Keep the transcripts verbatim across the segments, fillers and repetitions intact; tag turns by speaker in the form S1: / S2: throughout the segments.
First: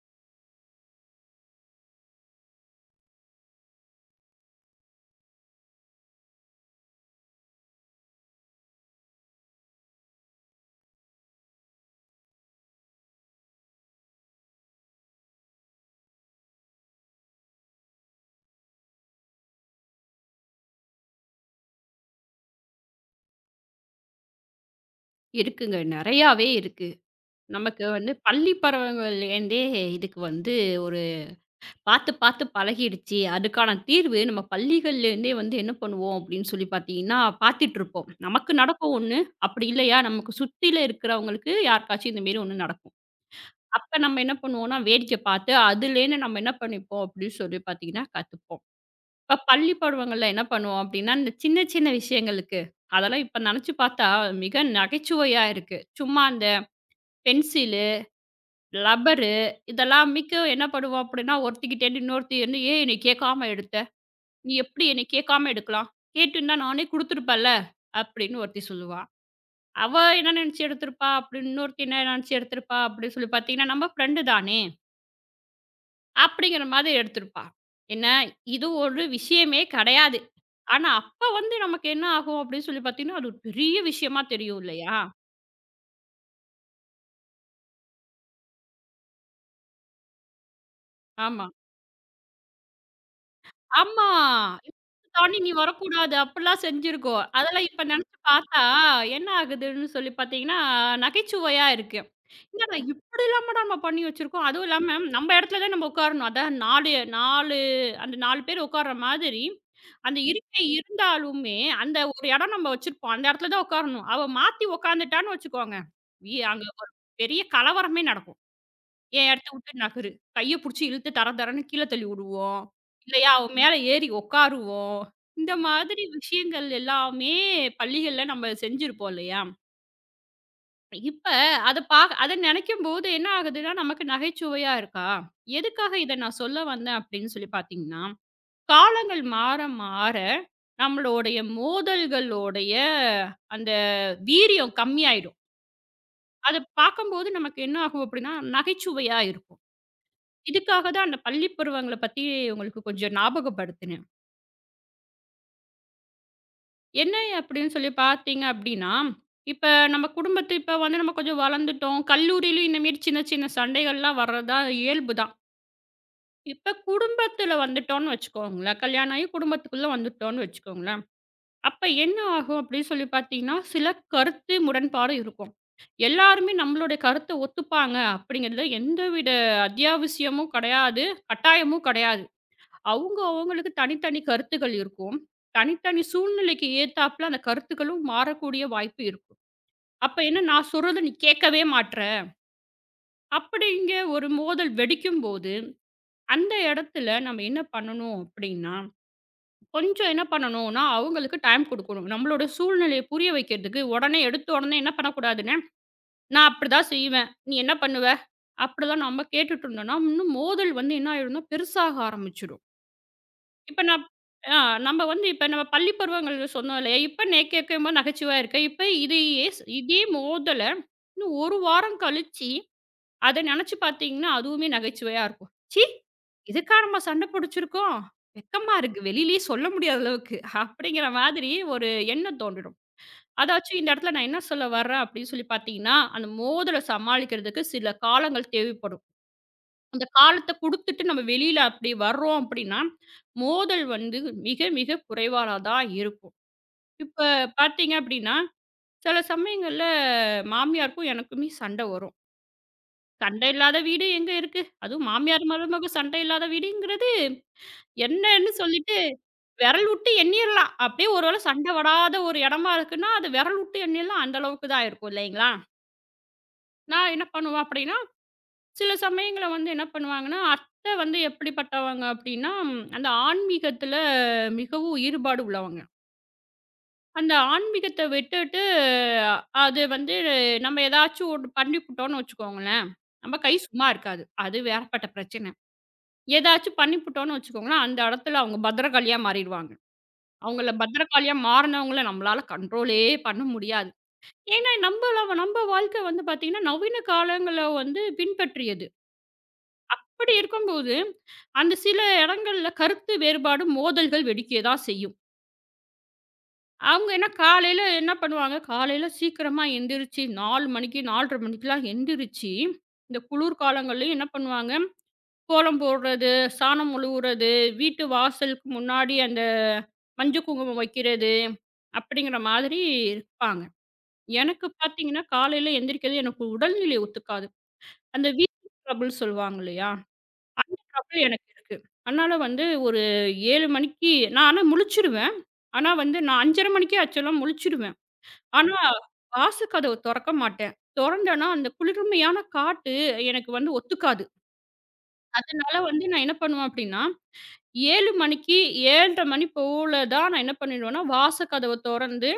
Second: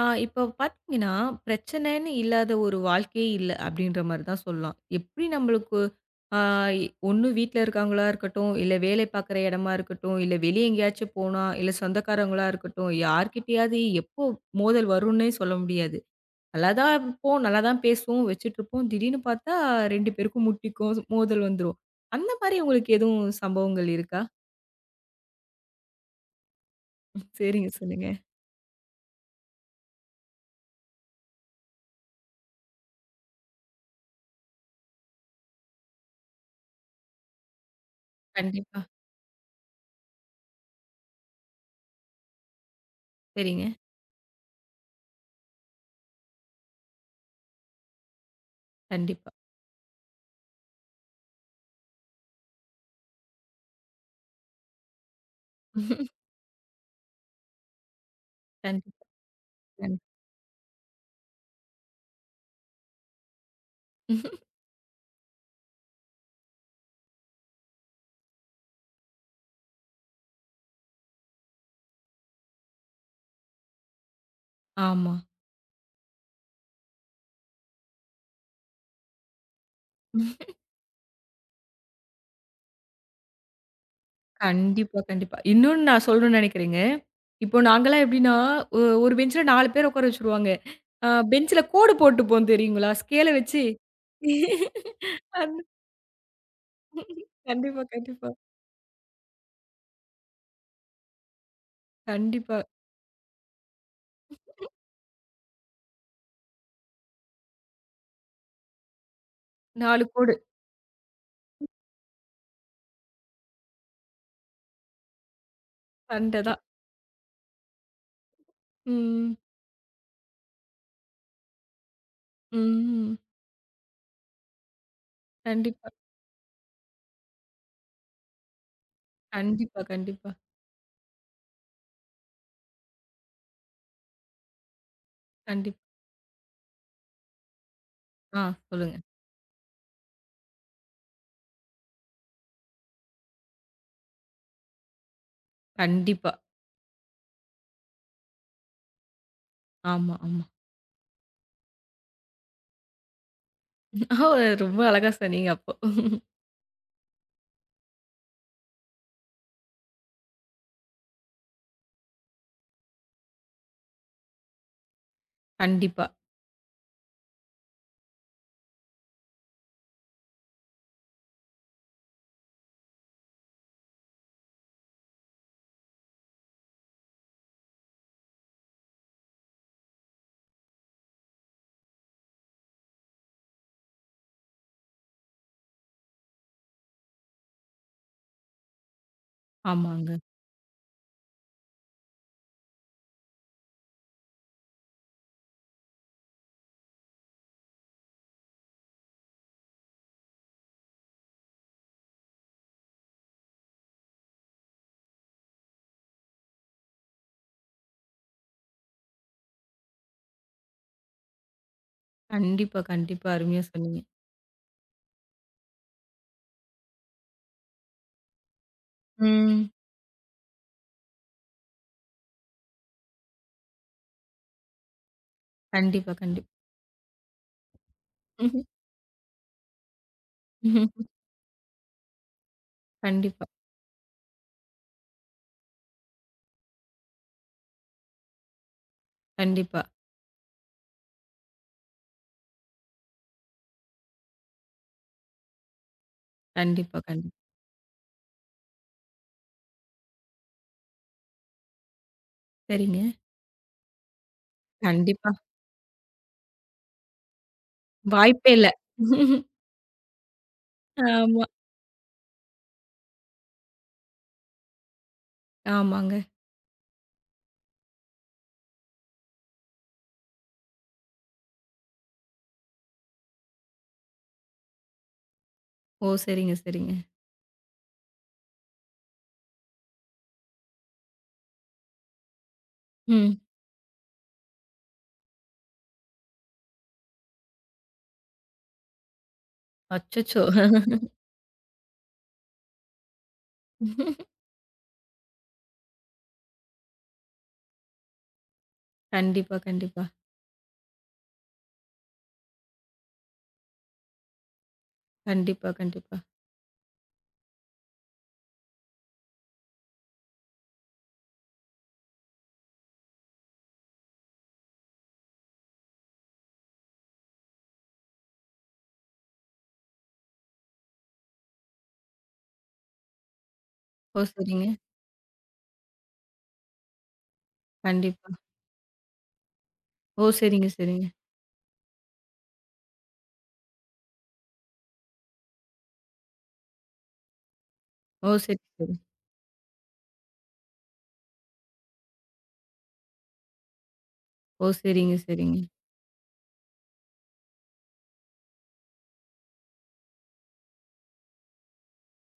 S1: ஆ இப்ப பார்த்தீங்கன்னா, பிரச்சனைன்னு இல்லாத ஒரு வாழ்க்கையே இல்ல அப்படின்ற மாரி தான் சொல்லலாம். எப்படி நம்மளுக்கு ஆ ஒண்ணு வீட்ல இருக்கவங்களா இருக்கட்டும், இல்ல வேலை பார்க்குற இடமா இருக்கட்டும், இல்ல வெளிய எங்கேயாச்சும் போனா, இல்ல சொந்தக்காரங்களா இருக்கட்டும், யார்கிட்டயாவது எப்போ மோதல் வரும்னே சொல்ல முடியாது. நல்லா தான் இருப்போம், நல்லா தான் பேசுவோம், வச்சுட்டுருப்போம். திடீர்னு பார்த்தா ரெண்டு பேருக்கும் முட்டிக்கும், மோதல் வந்துரும். அந்த மாரி உங்களுக்கு எதுவும் சம்பவங்கள் இருக்கா?
S2: இருக்குங்க. நெறையாவே இருக்கு.
S1: சரிங்க,
S2: நமக்கு
S1: சொல்லுங்க.
S2: வந்து பள்ளி பருவங்கள்லேருந்தே இதுக்கு வந்து ஒரு பார்த்து, பார்த்து பழகிடுச்சு. அதுக்கான தீர்வு நம்ம பள்ளிகள்லேருந்தே வந்து என்ன பண்ணுவோம் அப்படின்னு சொல்லி பார்த்தீங்கன்னா, பார்த்துட்டுருப்போம். நமக்கு
S1: கண்டிப்பா.
S2: நடக்கும் ஒண்ணு, அப்படி இல்லையா நமக்கு சுத்தில இருக்கிறவங்களுக்கு யாருக்காச்சும் இந்த மாரி ஒண்ணு நடக்கும்.
S1: சரிங்க.
S2: அப்ப நம்ம என்ன பண்ணுவோம்னா, வேடிக்கை பார்த்து அதுலேருந்து நம்ம என்ன பண்ணிப்போம் அப்படின்னு சொல்லி பார்த்தீங்கன்னா, கத்துப்போம்.
S1: கண்டிப்பா.
S2: இப்ப பள்ளி பருவங்கள்ல என்ன பண்ணுவோம் அப்படின்னா, இந்த சின்ன, சின்ன விஷயங்களுக்கு அதெல்லாம் இப்ப நெனச்சு பார்த்தா மிக நகைச்சுவையா இருக்கு. சும்மா அந்த பென்சில்
S1: கண்டிப்பா.
S2: ரப்பரு
S1: கண்
S2: இதெல்லாம் மிக்க என்ன பண்ணுவோம் அப்படின்னா, ஒருத்திக்கிட்டேருந்து இன்னொருத்தி வந்து, "ஏன் என்னைய கேட்காம எடுத்த? நீ எப்படி என்னைய கேட்காம எடுக்கலாம்? கேட்டிருந்தா நானே குடுத்துருப்பேன்ல!" அப்படின்னு ஒருத்தி சொல்லுவா. அவ என்ன நெனச்சு எடுத்திருப்பா? அப்படின்னு இன்னொருத்தி என்ன நெனச்சு எடுத்திருப்பா? அப்படின்னு சொல்லி பார்த்தீங்கன்னா, நம்ம ஃப்ரெண்டு தானே!
S1: ஆமா.
S2: அப்படிங்கிற மாதிரி எடுத்திருப்பா. என்ன, இது ஒரு விஷயமே கெடையாது. ஆனா, அப்ப வந்து நமக்கு என்ன ஆகும் அப்படின்னு சொல்லி பார்த்தீங்கன்னா, அது ஒரு பெரிய விஷயமா தெரியும் இல்லையா?
S1: கண்டிப்பா, கண்டிப்பா. இன்னொன்னு நான் சொல்லணும்னு நெனைக்கிறேங்க. இப்போ நாங்கலாம் எப்படின்னா, ஒ ஒரு பெஞ்ச்ல நாலு பேர் உட்கார வச்சுருவாங்க. அ
S2: ஆமா.
S1: பெஞ்ச்ல கோடு போட்டுப்போம் தெரியுங்களா? ஸ்கேல வச்சு.
S2: ஆமா. இப்ப தாண்டி நீ
S1: அந்த
S2: வரக்கூடாது. அப்படிலாம் செஞ்சிருக்கோம். அதெல்லாம் இப்ப
S1: கண்டிப்பா,
S2: நெனச்சு
S1: கண்டிப்பா.
S2: பார்த்தா, என்ன ஆகுதுன்னு சொல்லி பார்த்தீங்கன்னா, நகைச்சுவையா இருக்கு.
S1: கண்டிப்பா.
S2: என்னடா இப்படிலாமாடா நம்ம பண்ணி வச்சிருக்கோம். அதுவும் இல்லாம நம்ம இடத்துல தான் நம்ம உட்காரணும். அதான் 4 4 அந்த நாலு பேர் உட்கார்ற மாதிரி,
S1: நாலு
S2: அந்த
S1: கோடு.
S2: இருக்கை இருந்தாலுமே, அந்த ஒரு இடம் நம்ம வச்சிருப்போம். அந்த இடத்துல தான் உட்காரணும். அவ மாத்தி உட்காந்துட்டான்னு வச்சுக்கோங்க, வி
S1: சண்ட தான்.
S2: அங்க ஒரு பெரிய கலவரமே நடக்கும். என்
S1: ம்.
S2: இடத்த விட்டு நகரு. கைய புடிச்சு இழுத்து தர தரன்னு கீழ தள்ளி விடுவோம்.
S1: ம்.
S2: இல்லையா, அவன் மேல ஏறி உட்காருவோம். இந்த
S1: கண்டிப்பா.
S2: மாதிரி விஷயங்கள் எல்லாமே பள்ளிகள்ல நம்ம செஞ்சிருப்போம் இல்லையா?
S1: கண்டிப்பா, கண்டிப்பா.
S2: இப்ப அத பா அத நினைக்கும்போது என்ன ஆகுதுன்னா, நமக்கு நகைச்சுவையா இருக்கா?
S1: கண்டிப்பா.
S2: எதுக்காக இத நான் சொல்ல வந்தேன் அப்படின்னு சொல்லி பார்த்தீங்கன்னா,
S1: ஆ சொல்லுங்க.
S2: காலங்கள் மாற மாற நம்மளுடைய மோதல்களோடைய அந்த வீரியம் கம்மியாயிடும்.
S1: கண்டிப்பா.
S2: அத பார்க்கும்போது நமக்கு என்ன ஆகும் அப்படின்னா, நகைச்சுவையா இருக்கும்.
S1: ஆமா, ஆமா.
S2: இதுக்காக தான் அந்த பள்ளி பருவங்கள பத்தி உங்களுக்கு கொஞ்சம் ஞாபகப்படுத்தினேன்.
S1: ஓ! ரொம்ப அழகா சொன்னீங்க அப்போ.
S2: என்ன அப்படின்னு சொல்லி பார்த்தீங்க அப்படின்னா, இப்ப நம்ம குடும்பத்து இப்ப வந்து நம்ம கொஞ்சம் வளர்ந்துட்டோம். கல்லூரியிலும் இந்த மாரி சின்ன சின்ன சண்டைகள்லாம் வர்றதா இயல்பு தான்.
S1: கண்டிப்பா.
S2: இப்ப குடும்பத்துல வந்துட்டோம்னு வச்சுக்கோங்களேன். கல்யாணம் ஆகி குடும்பத்துக்குள்ள வந்துட்டோம்னு வச்சுக்கோங்களேன். அப்ப என்ன ஆகும் அப்படின்னு சொல்லி பார்த்தீங்கன்னா, சில கருத்து முரண்பாடு இருக்கும். எல்லாருமே நம்மளுடைய கருத்த ஒத்துப்பாங்க அப்படிங்கிறதுல எந்தவித அத்தியாவசியமும் கிடையாது, கட்டாயமும் கிடையாது. அவுங்க அவங்களுக்கு தனித்தனி கருத்துக்கள் இருக்கும். தனித்தனி சூழ்நிலைக்கு ஏத்தாப்ல அந்த கருத்துக்களும் மாறக்கூடிய வாய்ப்பு இருக்கும். அப்ப
S1: ஆமாங்க.
S2: என்ன நான் சொல்றத நீ கேட்கவே மாட்ற, அப்படிங்க ஒரு மோதல் வெடிக்கும்போது, அந்த இடத்துல நம்ம என்ன பண்ணணும் அப்படின்னா, கொஞ்சம் என்ன பண்ணணும்னா, அவங்களுக்கு டைம் குடுக்கணும். நம்மளோட சூழ்நிலைய புரிய வைக்கிறதுக்கு உடனே எடுத்த உடனே என்ன பண்ணக்கூடாதுன்னா, நான் அப்படிதான் செய்வேன். நீ என்ன பண்ணுவ? அப்படிதான் நம்ம கேட்டுட்டு இருந்தோம்னா, இன்னும் மோதல் வந்து என்ன ஆயிடும்னா பெருசாக ஆரம்பிச்சுடும்.
S1: கண்டிப்பா, கண்டிப்பா. அருமையா
S2: இப்ப
S1: சொன்னீங்க.
S2: நான் ஆ நம்ம வந்து இப்ப நம்ம பள்ளி பருவங்கள் சொன்னோம் இல்லையா? இப்ப நே கேட்கும்போது நகைச்சுவையா இருக்கு. இப்ப இதையே ஸ்
S1: ம்.
S2: இதே மோதல இன்னும் ஒரு வாரம் கழிச்சு, அத நெனச்சு பார்த்தீங்கன்னா, அதுவுமே நகைச்சுவையா இருக்கும். "ச்சீ!
S1: கண்டிப்பா, கண்டிப்பா.
S2: இதுக்கா நம்ம சண்ட பிடிச்சிருக்கோம்?
S1: ம்ஹ்ம்.
S2: வெக்கமா இருக்கு. வெளியிலயே சொல்ல முடியாத அளவுக்கு."
S1: ம்ஹ்ம்.
S2: அப்படிங்கிற மாதிரி ஒரு எண்ணம் தோன்றிடும்.
S1: கண்டிப்பா,
S2: அதாச்சும் இந்த இடத்துல நான் என்ன சொல்ல வர்றேன் அப்படின்னு சொல்லி பார்த்தீங்கன்னா, அந்த மோதல சமாளிக்கிறதுக்கு சில காலங்கள் தேவைப்படும்.
S1: கண்டிப்பா,
S2: அந்த காலத்த குடுத்துட்டு நம்ம வெளியில அப்படி வர்றோம் அப்படின்னா, மோதல் வந்து மிக மிக குறைவால தான் இருக்கும்.
S1: கண்டிப்பா,
S2: இப்ப
S1: கண்டிப்பா.
S2: பார்த்தீங்க அப்படின்னா, சில சமயங்கள்ல மாமியாருக்கும் எனக்குமே சண்டை வரும்.
S1: சரிங்க.
S2: சண்டை இல்லாத வீடு எங்க இருக்கு? அதுவும்
S1: கண்டிப்பா.
S2: மாமியார் மருமக சண்டை இல்லாத வீடுங்கிறது என்னன்னு
S1: வாய்ப்பே இல்ல.
S2: சொல்லிட்டு விரல் விட்டு எண்ணிரலாம். அப்படியே ஒரு வேளை
S1: ஆமா,
S2: சண்டை வராத ஒரு இடமா இருக்குன்னா, அது விரல் விட்டு எண்ணிரலாம். அந்த அளவுக்கு தான் இருக்கும் இல்லைங்களா?
S1: ஆமாங்க.
S2: நான் என்ன பண்ணுவேன் அப்படின்னா சில சமயங்கள்ல வந்து என்ன பண்ணுவாங்கன்னா, அத்தை வந்து எப்படிப்பட்டவங்க அப்படின்னா, ம், அந்த ஆன்மீகத்தில மிகவும் ஈடுபாடு உள்ளவங்க.
S1: ஓ! சரிங்க, சரிங்க.
S2: அந்த ஆன்மீகத்த விட்டுட்டு, அஹ், அது வந்து நம்ம ஏதாச்சும் ஒண்ணு பண்ணிப்புட்டோம்னு வச்சுக்கோங்களேன், நம்ம
S1: ம்.
S2: கை சும்மா இருக்காது. அது வேறப்பட்ட பிரச்சனை. ஏதாச்சும் பண்ணிப்புட்டோம்னு வச்சுக்கோங்களேன், அந்த இடத்துல அவங்க பத்திரகாளியா மாறிடுவாங்க.
S1: அச்சச்சோ!
S2: அவங்கள பத்திரகாளியா மாறினவங்கள நம்மளால கண்ட்ரோலே பண்ண முடியாது. ஏன்னா, நம்பள நம்ம வாழ்க்கை வந்து பார்த்தீங்கன்னா, நவீன காலங்கள வந்து பின்பற்றியது.
S1: கண்டிப்பா, கண்டிப்பா,
S2: அப்படி இருக்கும்போது, அந்த சில இடங்கள்ல கருத்து வேறுபாடு, மோதல்கள் வெடிக்க தான் செய்யும்.
S1: கண்டிப்பா, கண்டிப்பா.
S2: அவங்க என்ன காலையில என்ன பண்ணுவாங்க, காலையில சீக்கிரமா எந்திரிச்சு நாலு மணிக்கு, நாலரை மணிக்கெல்லாம் எந்திரிச்சு, இந்த குளிர் காலங்கள்லயும் என்ன பண்ணுவாங்க, கோலம் போடுறது, சாணம் மொழுவுறது, வீட்டு வாசலுக்கு முன்னாடி அந்த மஞ்சள் குங்குமம் வைக்கிறது, அப்படிங்கிற மாதிரி இருப்பாங்க.
S1: ஓ! சரிங்க.
S2: எனக்கு பார்த்தீங்கன்னா, காலையில எந்திரிக்கிறது எனக்கு உடல்நிலை ஒத்துக்காது. அந்த
S1: கண்டிப்பா.
S2: வீட்டு ட்ரபிள் சொல்லுவாங்க இல்லையா?
S1: ஓ! சரிங்க,
S2: அந்த
S1: சரிங்க.
S2: ப்ராப்ளம் எனக்கு இருக்கு. அதனால வந்து ஒரு ஏழு மணிக்கு நான் ஆனா முழிச்சிருவேன். ஆனா வந்து நான் ஐந்தரை மணிக்கே ஆக்சுவலா முழிச்சிருவேன்.
S1: ஓ! சரி,
S2: ஆனா
S1: சரி.
S2: வாச கதவு தொறக்க மாட்டேன். தொறந்தேன்னா, அந்த குளிர்மையான காத்து எனக்கு வந்து ஒத்துக்காது.
S1: ஓ! சரிங்க, சரிங்க,
S2: அதனால வந்து நான் என்ன பண்ணுவேன் அப்டின்னா, ஏழு மணிக்கு ஏழு முப்பது மணி போல தான் நான் என்ன பண்ணிடுவேன்னா, வாச கதவ தொறந்து,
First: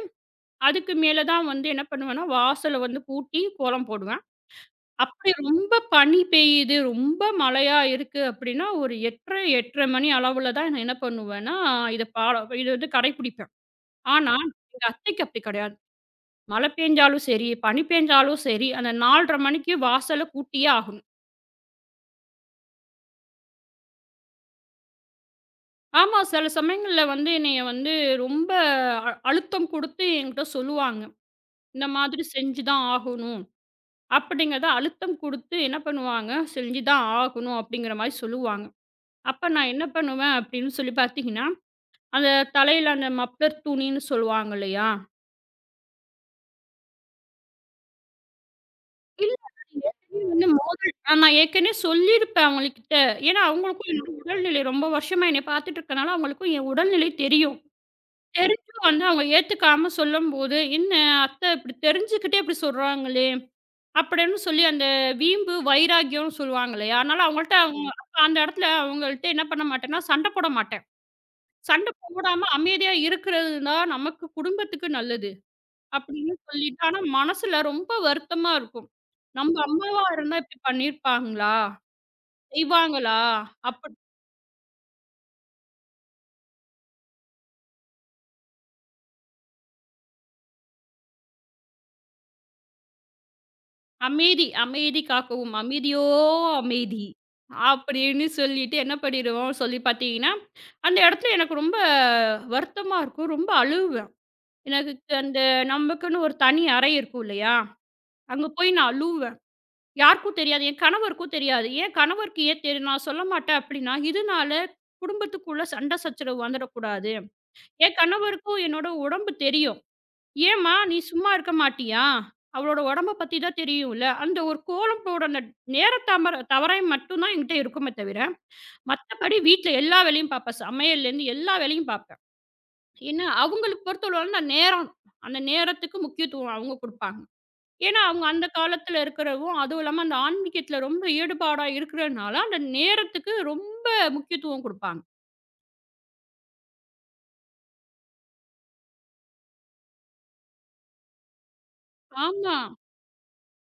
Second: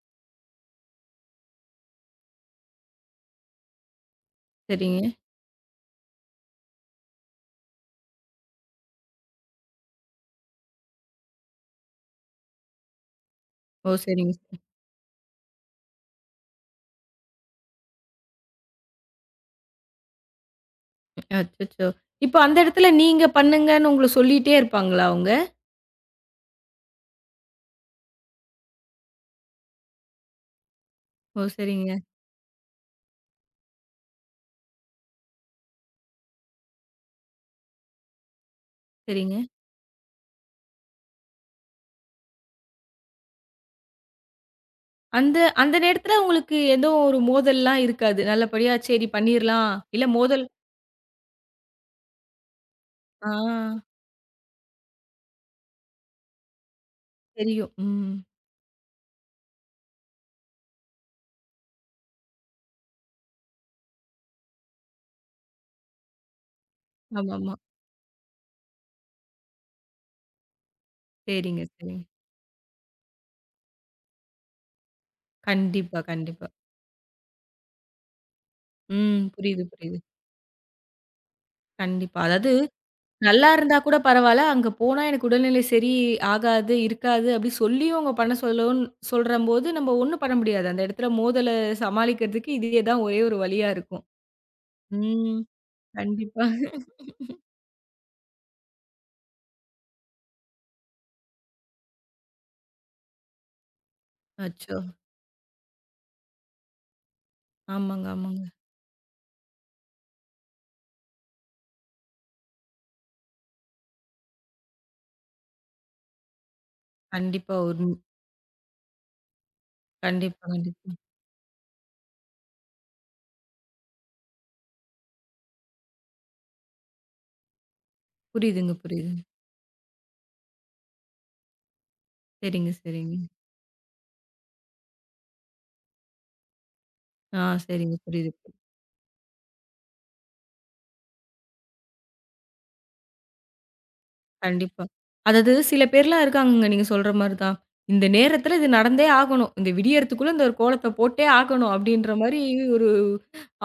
S2: அதுக்கு மேல தான் வந்து என்ன பண்ணுவேன்னா, வாசல வந்து பூட்டி கோலம் போடுவேன்.
S1: சரிங்க.
S2: அப்படி ரொம்ப பனி பெய்யுது, ரொம்ப மழையா இருக்கு அப்படின்னா, ஒரு 8:30, எட்டரை மணி அளவுல தான் நான் என்ன பண்ணுவேன்னா, இத பாலோ இத வந்து கடைப்பிடிப்பேன்.
S1: ஓ!
S2: ஆனா,
S1: சரிங்க.
S2: எங்க அத்தைக்கு அப்படி கிடையாது. மழை பெஞ்சாலும் சரி, பனி பெஞ்சாலும் சரி, அந்த நாலரை மணிக்கு வாசல கூட்டியே ஆகணும்.
S1: அச்சச்சோ! இப்ப அந்த இடத்துல நீங்க பண்ணுங்கன்னு உங்கள சொல்லிட்டே இருப்பாங்களா அவங்க?
S2: ஆமா, சில சமயங்கள்ல வந்து என்னைய வந்து ரொம்ப அ அழுத்தம் குடுத்து என்கிட்ட சொல்லுவாங்க.
S1: ஓ!
S2: இந்த
S1: சரிங்க,
S2: மாதிரி செஞ்சு தான் ஆகணும் அப்படிங்கிறத அழுத்தம் குடுத்து என்ன பண்ணுவாங்க, செஞ்சு தான் ஆகணும் அப்படிங்கிற மாரி சொல்லுவாங்க.
S1: சரிங்க.
S2: அப்ப நான் என்ன பண்ணுவேன் அப்படின்னு சொல்லி பார்த்தீங்கன்னா அந்த தலையில அந்த மப்ளர் துணின்னு சொல்லுவாங்க இல்லையா?
S1: அந்த அந்த நேரத்துல உங்களுக்கு ஏதோ ஒரு மோதல்லாம் இருக்காது. நல்லபடியா சரி
S2: இல்ல
S1: பண்ணிர்லாம். இல்ல மோதல்
S2: வந்து மோ ஆ, நான் ஏற்கனவே சொல்லியிருப்பேன் அவங்கள்கிட்ட.
S1: ஆ
S2: ஏன்னா அவங்களுக்கும் என்னோட உடல்நிலை ரொம்ப வருஷமா என்னைய பார்த்துட்டு இருக்கனால, அவங்களுக்கும் என் உடல்நிலை தெரியும்.
S1: தெரியும். ம்.
S2: தெரிஞ்சும் வந்து அவங்க ஏத்துக்காம சொல்லும்போது, "என்ன அத்தை இப்படி தெரிஞ்சுக்கிட்டே இப்படி சொல்றாங்களே!" அப்படின்னு சொல்லி அந்த வீம்பு, வைராக்கியம்னு சொல்லுவாங்க இல்லையா? அதனால
S1: ஆமாமா.
S2: அவங்கள்ட்ட அவங்க அப்ப அந்த இடத்துல அவங்கள்ட்ட என்ன பண்ண மாட்டேன்னா, சண்டை போட மாட்டேன்.
S1: சரிங்க,
S2: சண்டை
S1: சரிங்க.
S2: போடாம அமைதியா இருக்கிறது தான் நமக்கு குடும்பத்துக்கு நல்லது.
S1: கண்டிப்பா,
S2: அப்படின்னு
S1: கண்டிப்பா.
S2: சொல்லிட்டு ஆனா மனசுல ரொம்ப வருத்தமா இருக்கும்.
S1: ம்.
S2: நம்ம
S1: புரியுது, புரியுது.
S2: அம்மாவா இருந்தா இப்படி பண்ணியிருப்பாங்களா?
S1: கண்டிப்பா. அதாவது
S2: செய்வாங்களா?
S1: நல்லா இருந்தா
S2: அப்படி
S1: கூட பரவால்ல. அங்க போனா எனக்கு உடல்நிலை சரி ஆகாது, இருக்காது அப்படி சொல்லியும் அவங்க பண்ண சொல்லவுன் சொல்றம்போது நம்ம ஒண்ணும் பண்ண முடியாது. அந்த இடத்துல மோதல சமாளிக்கிறதுக்கு இதே தான் ஒரே ஒரு வழியா இருக்கும்.
S2: அமைதி, அமைதி
S1: ம்.
S2: காக்கவும் அமைதியோ
S1: கண்டிப்பா.
S2: அமைதி. அப்படின்னு சொல்லிட்டு என்ன பண்ணிடுவோம் சொல்லி பார்த்தீங்கன்னா, அந்த இடத்துல எனக்கு ரொம்ப வருத்தமா இருக்கும். ரொம்ப அழுவேன்.
S1: அச்சோ!
S2: எனக்கு அந்த நமக்குன்னு ஒரு தனி அறை இருக்கும் இல்லையா?
S1: ஆமாங்க, ஆமாங்க.
S2: அங்க போய் நான் அழுவேன். யாருக்கும் தெரியாது. என் கணவருக்கும் தெரியாது. என் கணவருக்கு ஏன் தெரியும்? நான் சொல்ல மாட்டேன் அப்படின்னா, இதனால குடும்பத்துக்குள்ள சண்டை சச்சரவு வந்துடக்கூடாது.
S1: கண்டிப்பா. ஒரு
S2: என் கணவருக்கும் என்னோட உடம்பு தெரியும்.
S1: கண்டிப்பா,
S2: "ஏம்மா
S1: கண்டிப்பா.
S2: நீ சும்மா இருக்க மாட்டியா? அவளோட உடம்ப பத்தி தான் தெரியும்ல." அந்த ஒரு கோலம்போட அந்த நேரத் தாமர தவறை மட்டும் தான் என்கிட்ட இருக்குமே தவிர,
S1: புரியுதுங்க, புரியுது.
S2: மத்தபடி வீட்ல எல்லா வேலையும் பார்ப்பேன். சமையல்லேருந்து எல்லா வேலையும் பார்ப்பேன்.
S1: சரிங்க, சரிங்க.
S2: ஏன்னா, அவங்களுக்கு பொறுத்தளவு அந்த நேரம், அந்த நேரத்துக்கு முக்கியத்துவம் அவங்க குடுப்பாங்க.
S1: ஆ சரிங்க.
S2: ஏன்னா, அவங்க
S1: புரியுது.
S2: அந்த காலத்துல இருக்கிறவும், அதுவும் இல்லாம அந்த ஆன்மீகத்துல ரொம்ப ஈடுபாடா இருக்கிறனால, அந்த நேரத்துக்கு ரொம்ப முக்கியத்துவம்
S1: கண்டிப்பா.
S2: குடுப்பாங்க.
S1: அதாவது சில பேர்லாம் இருக்காங்கங்க நீங்க சொல்ற மாரி தான். இந்த நேரத்தில இது நடந்தே ஆகணும். இந்த விடியறதுக்குள்ள இந்த ஒரு கோலத்த போட்டே ஆகணும் அப்படின்ற மாரி
S2: ஆமா.
S1: ஒரு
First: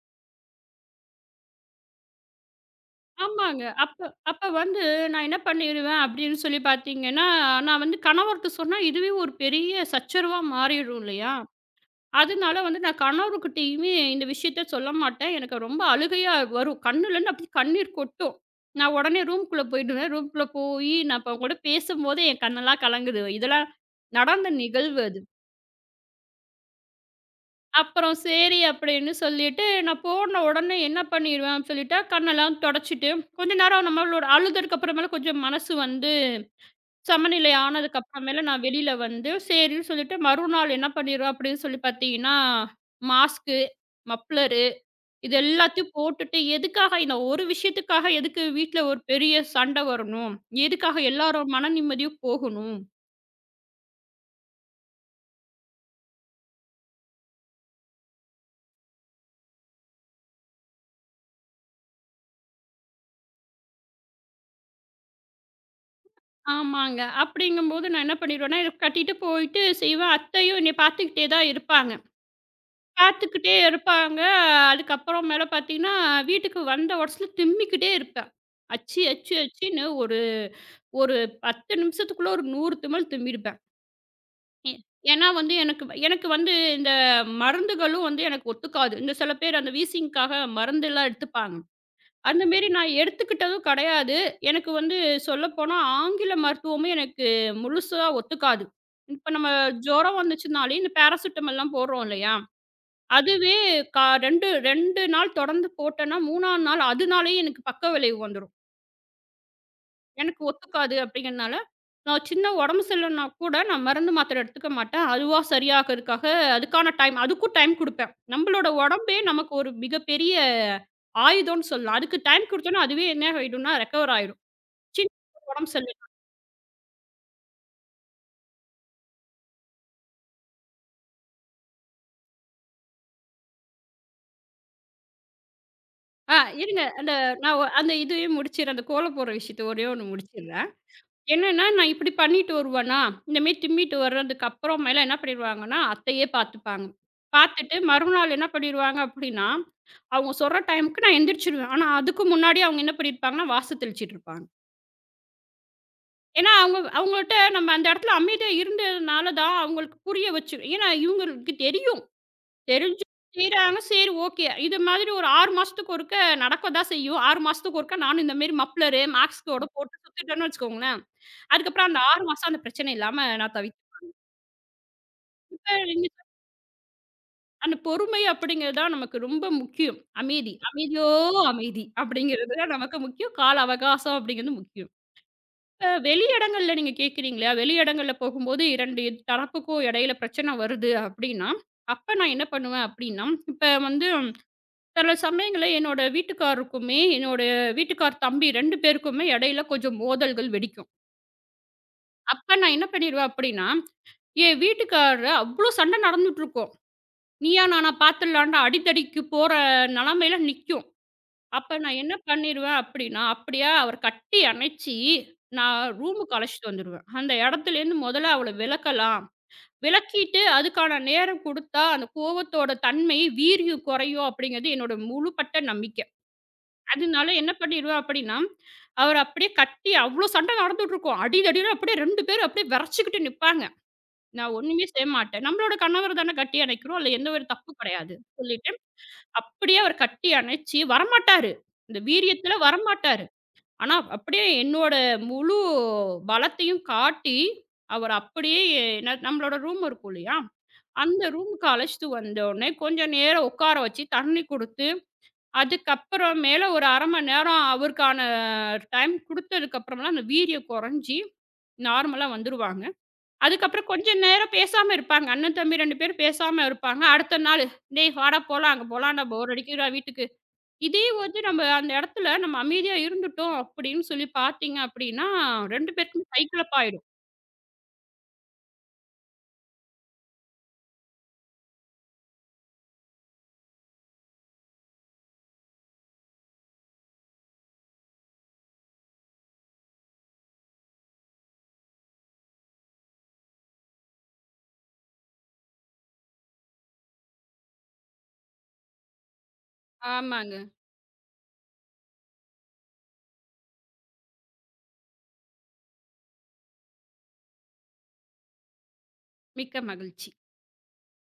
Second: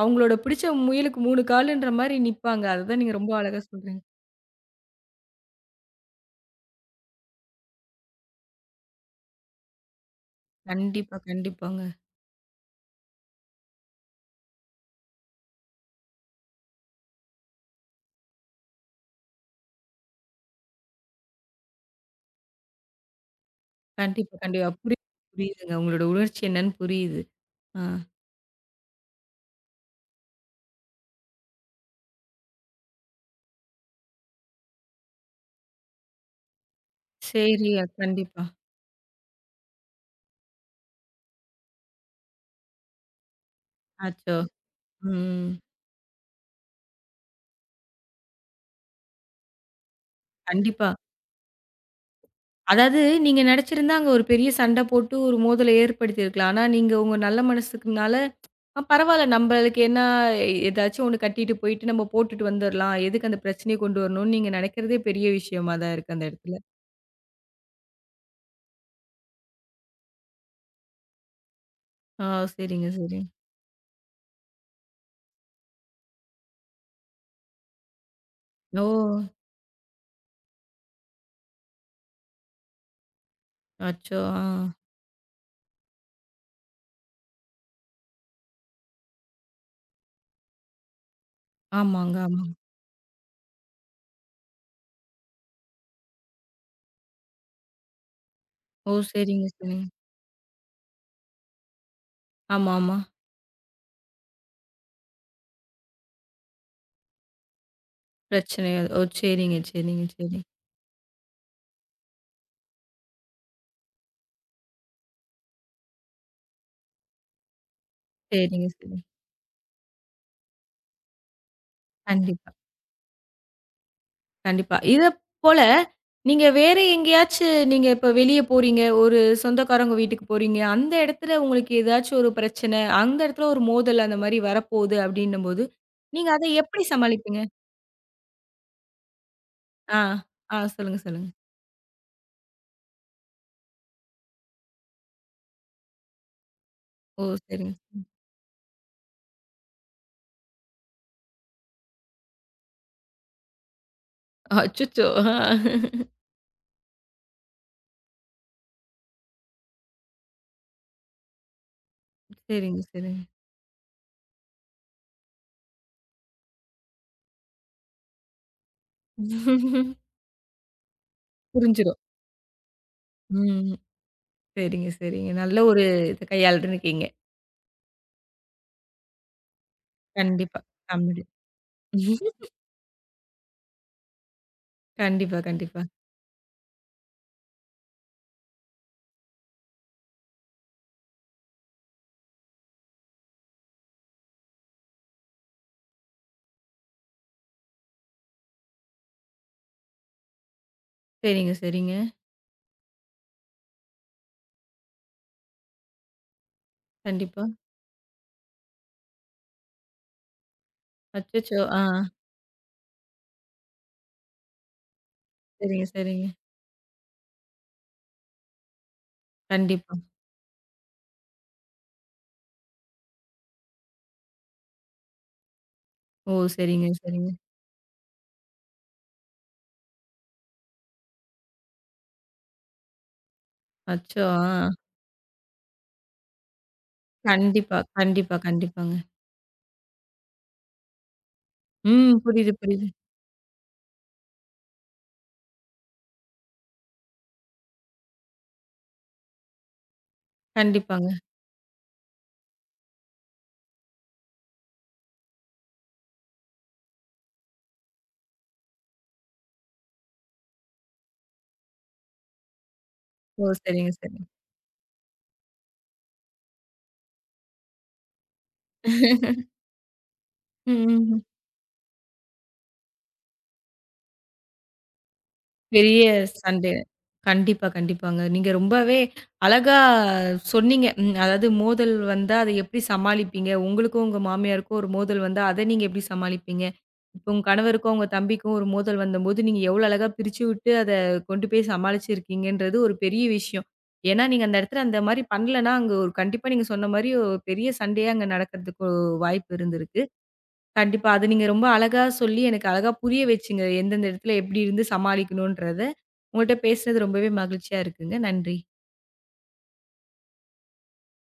S1: அவங்களோட பிடிச்ச முயலுக்கு மூணு காலுன்ற மாரி நிப்பாங்க. அததான் நீங்க ரொம்ப அழகா
S2: ஆமாங்க. அப்ப
S1: சொல்றீங்க.
S2: அப்ப வந்து நான் என்ன பண்ணிருவேன் அப்படின்னு சொல்லி பார்த்தீங்கன்னா, நான் வந்து கணவர்ட்ட சொன்னா இதுவே ஒரு பெரிய சச்சரவா மாறிடும்
S1: கண்டிப்பா,
S2: இல்லையா?
S1: கண்டிப்பாங்க.
S2: அதனால வந்து நான் கணவர்கிட்டயுமே இந்த விஷயத்த சொல்ல மாட்டேன். எனக்கு ரொம்ப அழுகையா வரும். கண்ணுலருந்து அப்படியே கண்ணீர் கொட்டும். நான் உடனே ரூம்க்குள்ள போயிடுவேன். ரூம்க்குள்ள போயி நான் இப்ப உங்க கூட பேசும்போதே என் கண்ணெல்லாம் கலங்குது. இதெல்லாம்
S1: கண்டிப்பா,
S2: நடந்த
S1: கண்டிப்பா. புரி
S2: நிகழ்வு அது.
S1: புரியுதுங்க. உங்களோட உணர்ச்சி என்னன்னு புரியுது. ஆ
S2: அப்புறம் சரி அப்படின்னு சொல்லிட்டு, நான் போன உடனே என்ன பண்ணிருவேன் சொல்லிட்டா, கண்ணெல்லாம் தொடச்சிட்டு, கொஞ்ச நேரம் நம்மளோட அழுததுக்கு அப்புறமேல கொஞ்சம் மனசு வந்து சமநிலை
S1: சரி.
S2: ஆனதுக்கு அப்புறமேல
S1: கண்டிப்பா.
S2: நான் வெளியில வந்து, சரின்னு சொல்லிட்டு மறுநாள் என்ன பண்ணிருவேன் அப்படின்னு சொல்லி பார்த்தீங்கன்னா, மாஸ்க்கு,
S1: அச்சோ!
S2: மப்ளரு இது
S1: ம்.
S2: எல்லாத்தையும் போட்டுட்டு, எதுக்காக இந்த ஒரு விஷயத்துக்காக எதுக்கு வீட்ல ஒரு பெரிய சண்டை வரணும்?
S1: கண்டிப்பா.
S2: எதுக்காக எல்லாரோட மன நிம்மதியும் போகணும்?
S1: அதாவது நீங்க நெனச்சிருந்தா, அங்க ஒரு பெரிய சண்ட போட்டு ஒரு மோதல ஏற்படுத்தியிருக்கலாம். ஆனா, நீங்க உங்க நல்ல மனசுக்குனால, "அ பரவால்ல நம்மளுக்கு என்ன ஏதாச்சும் ஒண்ணு கட்டிட்டு போயிட்டு நம்ம போட்டுட்டு வந்துரலாம். எதுக்கு அந்த பிரச்சனைய கொண்டு வரணும்னு" நீங்க நெனைக்கிறதே பெரிய விஷயமா தான் இருக்கு அந்த இடத்துல.
S2: ஆமாங்க. அப்படிங்கும்போது நான் என்ன பண்ணிருவேன்னா, இத கட்டிட்டு போயிட்டு செய்வேன். அத்தையும் என்னைய பார்த்துக்கிட்டே தான் இருப்பாங்க.
S1: ஆ சரிங்க, சரிங்க.
S2: பார்த்துக்கிட்டே இருப்பாங்க. அதுக்கப்புறம் மேல பார்த்தீங்கன்னா, வீட்டுக்கு வந்த ஒடஸ்ல திம்பிக்கிட்டே இருப்பேன்.
S1: ஓ!
S2: அச்சி, அச்சி, அச்சின்னு ஒரு ஒரு பத்து நிமிஷத்துக்குள்ள ஒரு நூறு திமில் திம்பிருப்பேன்.
S1: அச்சோ! ஆ.
S2: ஏ ஏன்னா வந்து எனக்கு வ- எனக்கு வந்து இந்த மருந்துகளும் வந்து எனக்கு ஒத்துக்காது. இந்த சில பேர் அந்த வீசிங்க்காக மருந்தெல்லாம் எடுத்துப்பாங்க.
S1: ஆமாங்க,
S2: அந்த
S1: ஆமாங்க.
S2: மாரி நான் எடுத்துக்கிட்டதும் கிடையாது. எனக்கு வந்து சொல்லப்போனா ஆங்கில மருத்துவமே எனக்கு முழுசா ஒத்துக்காது.
S1: ஓ!
S2: இப்ப
S1: சரிங்க,
S2: நம்ம
S1: சரிங்க.
S2: ஜுரம் வந்துச்சுனாலே இந்த பேராசிட்டமால்லாம் போடுறோம் இல்லையா?
S1: ஆமா, ஆமா.
S2: அதுவே கா 2 2 நாள் தொடர்ந்து போட்டேன்னா, மூணாவது நாள் அதுனாலேயே எனக்கு பக்க விளைவு வந்துரும்.
S1: பிரச்சனை. ஓ! சரிங்க, சரிங்க, சரி.
S2: எனக்கு ஒத்துக்காது அப்படிங்கிறனால, நான் சின்ன உடம்பு சரியில்லன்னா கூட நான் மருந்து மாத்திரை எடுத்துக்க மாட்டேன். அதுவா சரியாகறதுக்காக அதுக்கான டைம் அதுக்கும் டைம் குடுப்பேன்.
S1: சரிங்க,
S2: நம்மளோட
S1: சரிங்க.
S2: உடம்பே நமக்கு ஒரு மிகப்பெரிய ஆயுதம்னு சொல்லலாம். அதுக்கு டைம்
S1: கண்டிப்பா.
S2: குடுத்தோம்னா, அதுவே என்ன ஆயிடும்னா ரெக்கவர் ஆயிடும்.
S1: கண்டிப்பா. இத
S2: சின்ன
S1: போல
S2: உடம்பு சரியில்ல
S1: நீங்க வேற எங்கேயாச்சு நீங்க இப்ப வெளிய போறீங்க, ஒரு சொந்தக்காரவங்க வீட்டுக்கு போறீங்க. அந்த இடத்துல உங்களுக்கு ஏதாச்சும் ஒரு பிரச்சனை, அந்த இடத்துல ஒரு மோதல் அந்த மாரி வரப்போகுது அப்படின்னும்போது, நீங்க
S2: ஆ
S1: அத
S2: இருங்க.
S1: எப்படி
S2: அந்த
S1: சமாளிப்பீங்க?
S2: நான் ஒ- அந்த இதையும் முடிச்சிடுறேன். அந்த கோலம் போடுற விஷயத்த ஒரே
S1: ஆ,
S2: ஒண்ணு
S1: ஆ
S2: முடிச்சிடுறேன்.
S1: சொல்லுங்க, சொல்லுங்க.
S2: என்னன்னா, நான் இப்படி பண்ணிட்டு வருவேனா, இந்த மாரி தின்பிட்டு வர்றதுக்கு அப்புறமேல என்ன பண்ணிருவாங்கன்னா, அத்தையே பார்த்துப்பாங்க.
S1: ஓ!
S2: பார்த்துட்டு
S1: சரிங்க.
S2: மறுநாள் என்ன பண்ணிருவாங்க அப்படின்னா, அவங்க சொல்ற டைமுக்கு நான் எந்திரிச்சுருவேன். ஆனா, அதுக்கு முன்னாடி அவங்க என்ன பண்ணியிருப்பாங்கன்னா, வாச தெளிச்சிட்டு இருப்பாங்க.
S1: அச்சச்சோ! ஆ.
S2: ஏன்னா, அவங்க அவங்கள்ட்ட நம்ம அந்த இடத்துல அமைதியா இருந்ததுனால தான் அவங்களுக்கு புரிய வச்சு ஏன்னா இவங்களுக்கு தெரியும்.
S1: சரிங்க,
S2: தெரிஞ்சு
S1: சரிங்க.
S2: செய்றாங்க. சரி, ஓகே. இது மாதிரி ஒரு ஆறு மாசத்துக்கு ஒருக்க நடக்க தான் செய்யும். ஆறு மாசத்துக்கு ஒருக்க நானும் இந்த மாரி மப்ளரு, மாஸ்க்கோட போட்டு சுத்திட்டேன்னு வச்சுக்கோங்களேன். அதுக்கப்புறம்
S1: புரிஞ்சிரும்.
S2: அந்த ஆறு மாசம் அந்த பிரச்சனை இல்லாம நான்
S1: ம்.
S2: தவிர்த்துருவேன்.
S1: சரிங்க, சரிங்க. நல்ல
S2: இப்ப
S1: ஒரு
S2: நீங்க
S1: இத
S2: சொன்ன
S1: கையாண்டுருக்கீங்க.
S2: அந்த பொறுமை அப்படிங்கிறது தான் நமக்கு ரொம்ப முக்கியம். அமைதி.
S1: கண்டிப்பா.
S2: அமைதியோ
S1: காமெடி.
S2: அமைதி அப்படிங்கிறது தான் நமக்கு முக்கியம். கால அவகாசம் அப்படிங்கிறது முக்கியம்.
S1: கண்டிப்பா, கண்டிப்பா.
S2: இப்ப வெளி இடங்கள்ல நீங்க கேட்கிறீங்களா? வெளி இடங்கள்ல போகும்போது இரண்டு தரப்புக்கும் இடையில பிரச்சனை வருது அப்படின்னா, அப்ப நான் என்ன பண்ணுவேன் அப்படின்னா, இப்ப வந்து சில சமயங்கள்ல என்னோட வீட்டுக்காரருக்குமே, என்னோட வீட்டுக்கார் தம்பி ரெண்டு பேருக்குமே இடையில கொஞ்சம் மோதல்கள் வெடிக்கும்.
S1: சரிங்க, சரிங்க.
S2: அப்ப நான் என்ன பண்ணிருவேன் அப்படின்னா, என் வீட்டுக்காரர் அவ்ளோ சண்டை நடந்துட்டுருக்கும்.
S1: கண்டிப்பா.
S2: நீயா நானா பாத்துடலான்ட்டு அடிதடிக்கு போற நிலைமையில நிக்கும்.
S1: அச்சச்சோ!
S2: அப்ப
S1: ஆ.
S2: நான் என்ன பண்ணிருவேன் அப்டின்னா, அப்டியே அவர கட்டி அணைச்சு, நான்
S1: சரிங்க, சரிங்க.
S2: ரூமுக்கு அழைச்சுட்டு வந்துருவேன். அந்த இடத்துலேருந்து முதல்ல அவள விலக்கலாம்.
S1: கண்டிப்பா.
S2: விலக்கிட்டு அதுக்கான நேரம் குடுத்தா, அந்த கோவத்தோட தன்மை, வீரியம் குறையும் அப்டிங்கிறது என்னோட முழுப்பட்ட நம்பிக்கை.
S1: ஓ! சரிங்க,
S2: அதனால
S1: சரிங்க.
S2: என்ன பண்ணிருவேன் அப்டின்னா, அவர அப்டியே கட்டி அவ்ளோ சண்டை நடந்துட்டுருக்கும். அடிதடின்னு அப்டியே ரெண்டு பேரும் அப்டியே விரச்சுக்கிட்டு நிப்பாங்க.
S1: அச்சோ!
S2: நான்
S1: ஆ.
S2: ஒண்ணுமே செய்ய மாட்டேன். நம்மளோட கணவர் தானே கட்டி அணைக்கிறோம். அதுல எந்த ஒரு
S1: கண்டிப்பா,
S2: தப்பும் கிடையாது
S1: கண்டிப்பா,
S2: சொல்லிட்டு
S1: கண்டிப்பாங்க.
S2: அப்படியே அவர் கட்டி அணைச்சு வரமாட்டாரு. இந்த
S1: ம். புரியுது,
S2: வீரியத்துல
S1: புரியுது.
S2: வரமாட்டாரு. ஆனா, அப்படியே என்னோட முழு பலத்தையும் காட்டி, அவர் அப்படியே ந நம்மளோட ரூம் இருக்கும் இல்லையா?
S1: கண்டிப்பாங்க.
S2: அந்த ரூமுக்கு அழைச்சிட்டு வந்தோனே, கொஞ்சம் நேரம் உட்கார வச்சு, தண்ணி குடுத்து, அதுக்கப்புறம் மேல ஒரு அரை மணி நேரம் அவருக்கான டைம் குடுத்ததுக்கப்புறம் தான் அந்த வீரியம் குறைஞ்சு, நார்மலா வந்துருவாங்க.
S1: ஓ!
S2: அதுக்கப்புறம்
S1: சரிங்க,
S2: கொஞ்சம்
S1: சரிங்க.
S2: நேரம் பேசாம இருப்பாங்க. அண்ணன், தம்பி ரெண்டு பேரும் பேசாம இருப்பாங்க. அடுத்த நாளு, "டேய் வாடா போலாம், அங்க போலாம். நான் போர் அடிக்குதுடா வீட்டுக்கு". இதே
S1: ம்.
S2: வந்து நம்ம அந்த இடத்துல நம்ம அமைதியா இருந்துட்டோம் அப்படின்னு சொல்லி பார்த்தீங்க அப்படின்னா, ரெண்டு
S1: பெரிய
S2: பேருக்குமே
S1: சண்டை.
S2: சைக்கிளப் ஆயிடும்.
S1: கண்டிப்பா, கண்டிப்பாங்க. நீங்க ரொம்பவே அழகா சொன்னீங்க. ம் அதாவது மோதல் வந்தா அத எப்படி சமாளிப்பீங்க? உங்களுக்கும் உங்க மாமியாருக்கும் ஒரு மோதல் வந்தா, அத நீங்க எப்படி சமாளிப்பீங்க? இப்போ உங்க கணவருக்கும், உங்க தம்பிக்கும் ஒரு மோதல் வந்தபோது, நீங்க எவ்வளோ அழகா பிரிச்சு விட்டு அத கொண்டு போய் சமாளிச்சிருக்கீங்கன்றது ஒரு பெரிய விஷயம். ஏன்னா, நீங்க அந்த இடத்துல அந்த மாரி பண்ணலன்னா, அங்க ஒரு கண்டிப்பா நீங்க சொன்ன மாரி ஒரு பெரிய சண்டையா அங்க நடக்கிறதுக்கு வாய்ப்பு இருந்திருக்கு.
S2: ஆமாங்க.
S1: கண்டிப்பா. அது நீங்க ரொம்ப அழகா சொல்லி, எனக்கு அழகா புரிய வச்சீங்க. எந்தெந்த இடத்துல எப்டி இருந்து சமாளிக்கணுன்றத. உங்கள்ட்ட பேசுனது ரொம்பவே மகிழ்ச்சியா இருக்குங்க. நன்றி.
S2: மிக்க மகிழ்ச்சி.